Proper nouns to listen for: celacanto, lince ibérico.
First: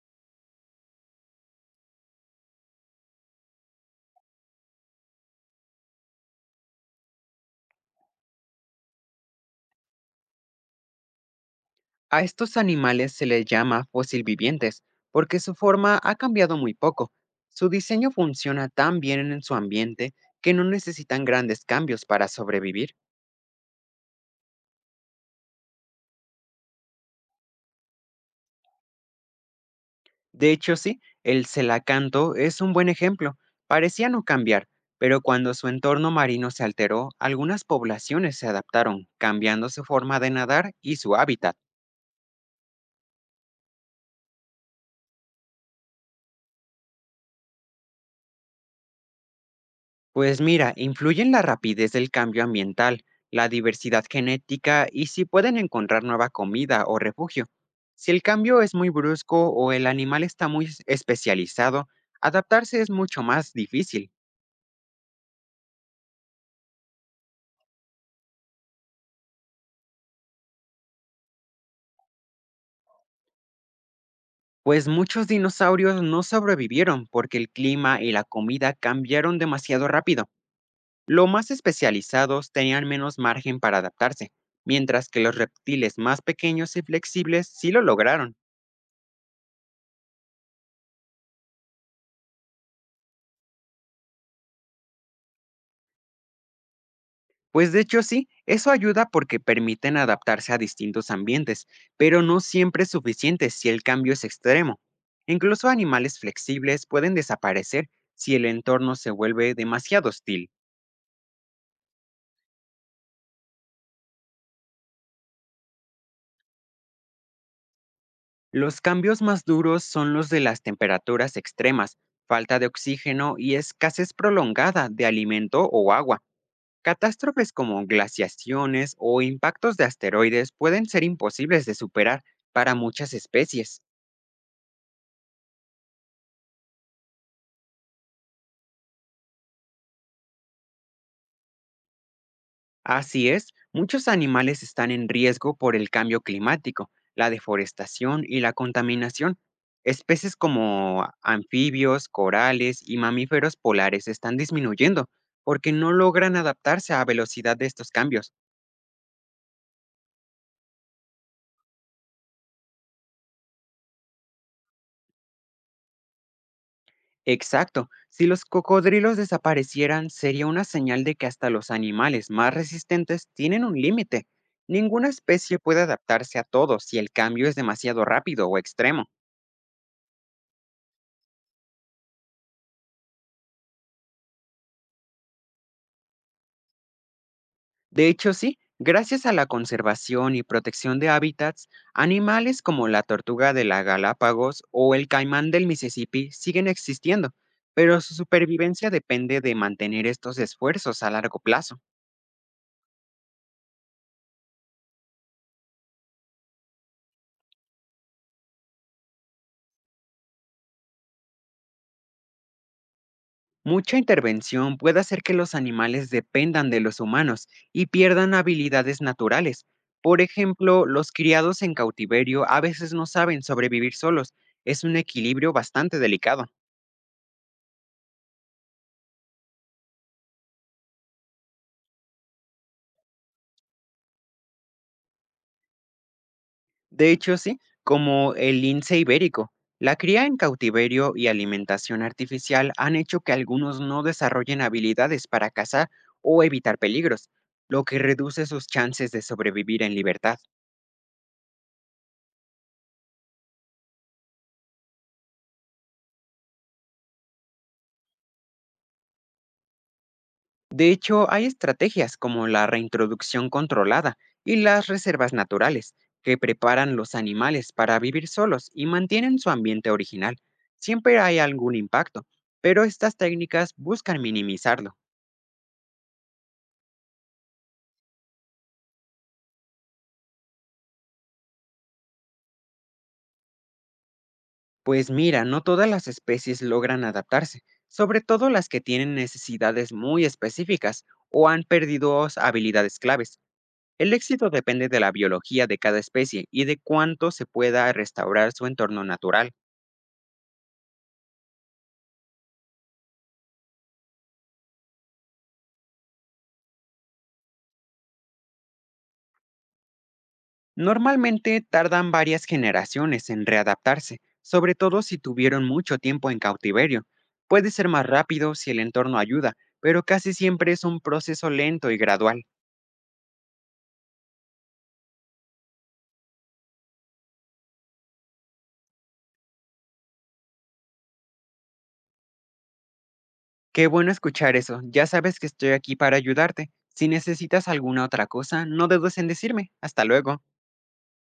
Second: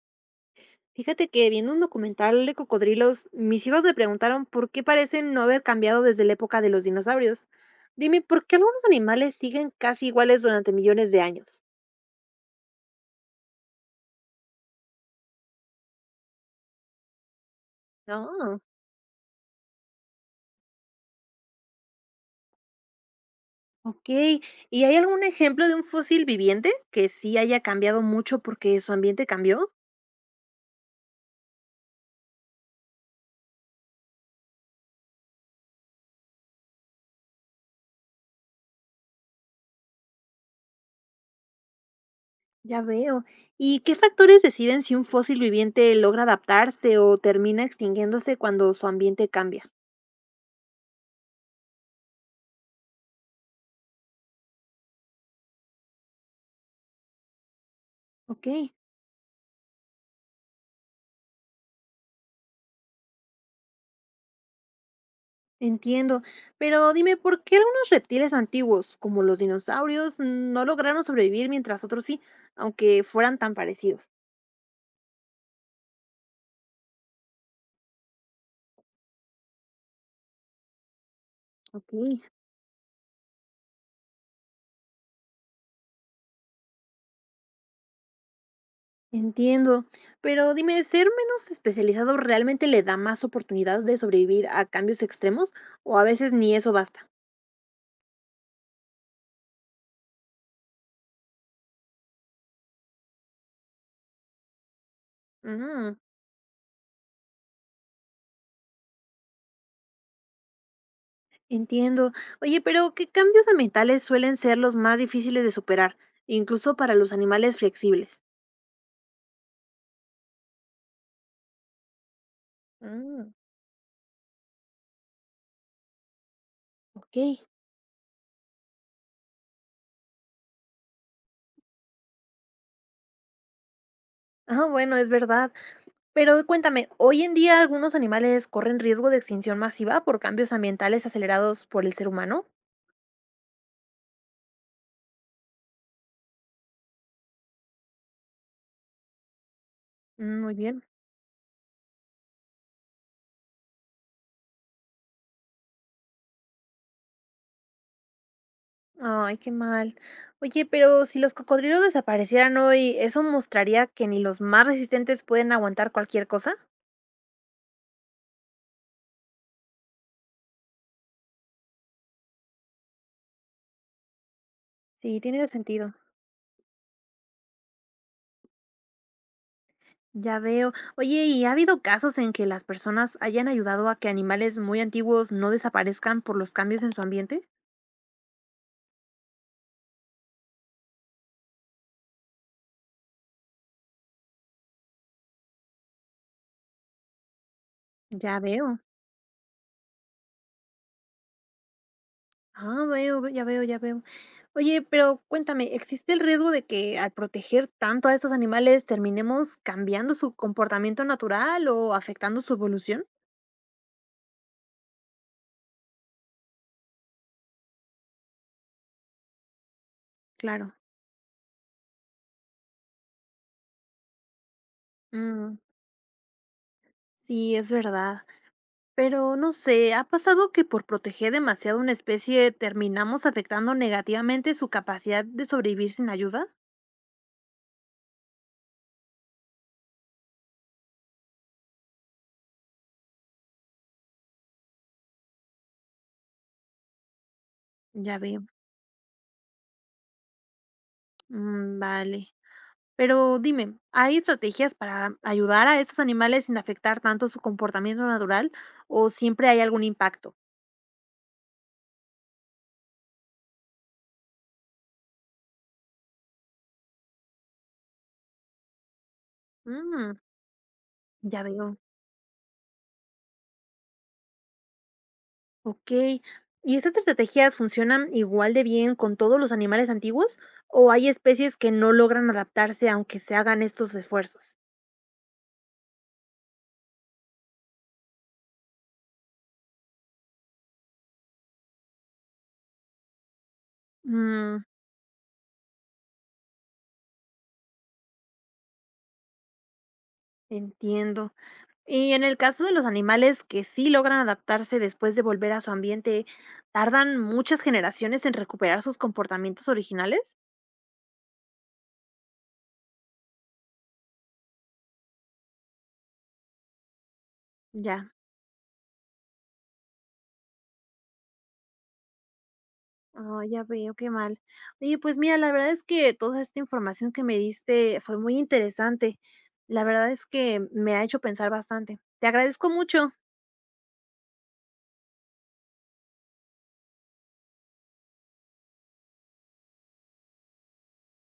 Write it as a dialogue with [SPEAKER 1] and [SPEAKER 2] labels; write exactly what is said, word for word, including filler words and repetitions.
[SPEAKER 1] Fíjate que viendo un documental de cocodrilos, mis hijos me preguntaron por qué parecen no haber cambiado desde la época de los dinosaurios. Dime, ¿por qué algunos animales siguen casi iguales durante millones de años?
[SPEAKER 2] A estos animales se les llama fósil vivientes porque su forma ha cambiado muy poco. Su diseño
[SPEAKER 1] Ah.
[SPEAKER 2] funciona tan bien en su ambiente que no necesitan grandes cambios para sobrevivir.
[SPEAKER 1] Ok, ¿y hay algún ejemplo de un fósil viviente que sí haya cambiado mucho porque su ambiente cambió?
[SPEAKER 2] De hecho, sí, el celacanto es un buen ejemplo. Parecía no cambiar, pero cuando su entorno marino se alteró, algunas poblaciones se adaptaron, cambiando su forma de nadar y su hábitat.
[SPEAKER 1] Ya veo. ¿Y qué factores deciden si un fósil viviente logra adaptarse o termina extinguiéndose cuando su ambiente cambia?
[SPEAKER 2] Pues mira, influyen la rapidez del cambio ambiental, la diversidad genética y si pueden encontrar nueva comida o refugio. Si el
[SPEAKER 1] Ok.
[SPEAKER 2] cambio es muy brusco o el animal está muy es- especializado, adaptarse es mucho más difícil.
[SPEAKER 1] Entiendo, pero dime, ¿por qué algunos reptiles antiguos, como los dinosaurios, no lograron sobrevivir mientras otros sí, aunque fueran tan parecidos?
[SPEAKER 2] Pues muchos dinosaurios no sobrevivieron porque el clima y la comida cambiaron demasiado rápido. Los más
[SPEAKER 1] Ok,
[SPEAKER 2] especializados tenían menos margen para adaptarse, mientras que los reptiles más pequeños y flexibles sí lo lograron.
[SPEAKER 1] entiendo, pero dime, ¿ser menos especializado realmente le da más oportunidad de sobrevivir a cambios extremos o a veces ni eso basta?
[SPEAKER 2] Pues de hecho sí, eso ayuda porque permiten adaptarse a distintos ambientes, pero no siempre es suficiente si el cambio es extremo. Incluso
[SPEAKER 1] Mm,
[SPEAKER 2] animales flexibles pueden desaparecer si el entorno se vuelve demasiado hostil.
[SPEAKER 1] entiendo. Oye, pero ¿qué cambios ambientales suelen ser los más difíciles de superar, incluso para los animales flexibles?
[SPEAKER 2] Los cambios más duros son los de las temperaturas extremas, falta de
[SPEAKER 1] Mm,
[SPEAKER 2] oxígeno y escasez prolongada de alimento o agua.
[SPEAKER 1] ok.
[SPEAKER 2] Catástrofes como glaciaciones o impactos de asteroides pueden ser imposibles de superar para muchas especies.
[SPEAKER 1] Ah, bueno, es verdad. Pero cuéntame, ¿hoy en día algunos animales corren riesgo de extinción masiva por cambios ambientales acelerados por el ser humano?
[SPEAKER 2] Así es, muchos animales están en riesgo por el cambio climático, la deforestación y la contaminación. Especies
[SPEAKER 1] Mm, muy bien.
[SPEAKER 2] como anfibios, corales y mamíferos polares están disminuyendo porque no logran adaptarse a velocidad de estos cambios.
[SPEAKER 1] Ay, qué mal. Oye, pero si los cocodrilos desaparecieran hoy, ¿eso mostraría que ni los más resistentes pueden aguantar cualquier cosa?
[SPEAKER 2] Exacto, si los cocodrilos desaparecieran sería una señal de que hasta los animales más resistentes tienen un límite. Ninguna
[SPEAKER 1] Sí, tiene
[SPEAKER 2] especie puede
[SPEAKER 1] sentido.
[SPEAKER 2] adaptarse a todo si el cambio es demasiado rápido o extremo.
[SPEAKER 1] Ya veo. Oye, ¿y ha habido casos en que las personas hayan ayudado a que animales muy antiguos no desaparezcan por los cambios en su ambiente?
[SPEAKER 2] De hecho, sí, gracias a la conservación y protección de hábitats, animales como la tortuga de la Galápagos o el caimán del Mississippi siguen existiendo, pero su
[SPEAKER 1] Ya veo.
[SPEAKER 2] supervivencia depende de mantener estos esfuerzos a largo plazo.
[SPEAKER 1] Ah, veo, ve- ya veo, ya veo. Oye, pero cuéntame, ¿existe el riesgo de que al proteger tanto a estos animales terminemos cambiando su comportamiento natural o afectando su evolución?
[SPEAKER 2] Mucha intervención puede hacer que los animales dependan de los humanos y pierdan habilidades naturales. Por
[SPEAKER 1] Claro.
[SPEAKER 2] ejemplo, los criados en cautiverio a veces no saben sobrevivir solos. Es un equilibrio
[SPEAKER 1] Mm,
[SPEAKER 2] bastante delicado.
[SPEAKER 1] sí, es verdad. Pero no sé, ¿ha pasado que por proteger demasiado una especie terminamos afectando negativamente su capacidad de sobrevivir sin ayuda?
[SPEAKER 2] De hecho, sí, como el lince ibérico. La cría en cautiverio y alimentación artificial han hecho que algunos no desarrollen habilidades para cazar o evitar peligros, lo que
[SPEAKER 1] Ya veo.
[SPEAKER 2] reduce sus chances de sobrevivir en libertad.
[SPEAKER 1] Mm, vale. Pero dime, ¿hay estrategias para ayudar a estos animales sin afectar tanto su comportamiento natural o siempre hay algún impacto?
[SPEAKER 2] De hecho, hay estrategias como la reintroducción controlada y las reservas naturales, que preparan los animales para vivir solos y mantienen su ambiente
[SPEAKER 1] Mm,
[SPEAKER 2] original. Siempre hay
[SPEAKER 1] ya
[SPEAKER 2] algún
[SPEAKER 1] veo.
[SPEAKER 2] impacto, pero estas técnicas buscan minimizarlo.
[SPEAKER 1] Ok. ¿Y estas estrategias funcionan igual de bien con todos los animales antiguos o hay especies que no logran adaptarse aunque se hagan estos esfuerzos?
[SPEAKER 2] Pues mira, no todas las especies logran adaptarse, sobre todo las que tienen necesidades muy específicas o han perdido s- habilidades claves. El éxito
[SPEAKER 1] Mm,
[SPEAKER 2] depende de la biología de cada especie y de cuánto se pueda restaurar su entorno natural.
[SPEAKER 1] entiendo. Y en el caso de los animales que sí logran adaptarse después de volver a su ambiente, ¿tardan muchas generaciones en recuperar sus comportamientos originales?
[SPEAKER 2] Normalmente tardan varias generaciones en readaptarse, sobre todo si tuvieron mucho tiempo en cautiverio. Puede ser más
[SPEAKER 1] Ya.
[SPEAKER 2] rápido si el entorno ayuda, pero casi siempre es un proceso lento y gradual.
[SPEAKER 1] Ah, ya veo, qué mal. Oye, pues mira, la verdad es que toda esta información que me diste fue muy interesante. La verdad es que me ha hecho pensar bastante. Te agradezco mucho.
[SPEAKER 2] Qué bueno escuchar eso. Ya sabes que estoy aquí para ayudarte. Si necesitas alguna otra cosa, no dudes en decirme. Hasta luego.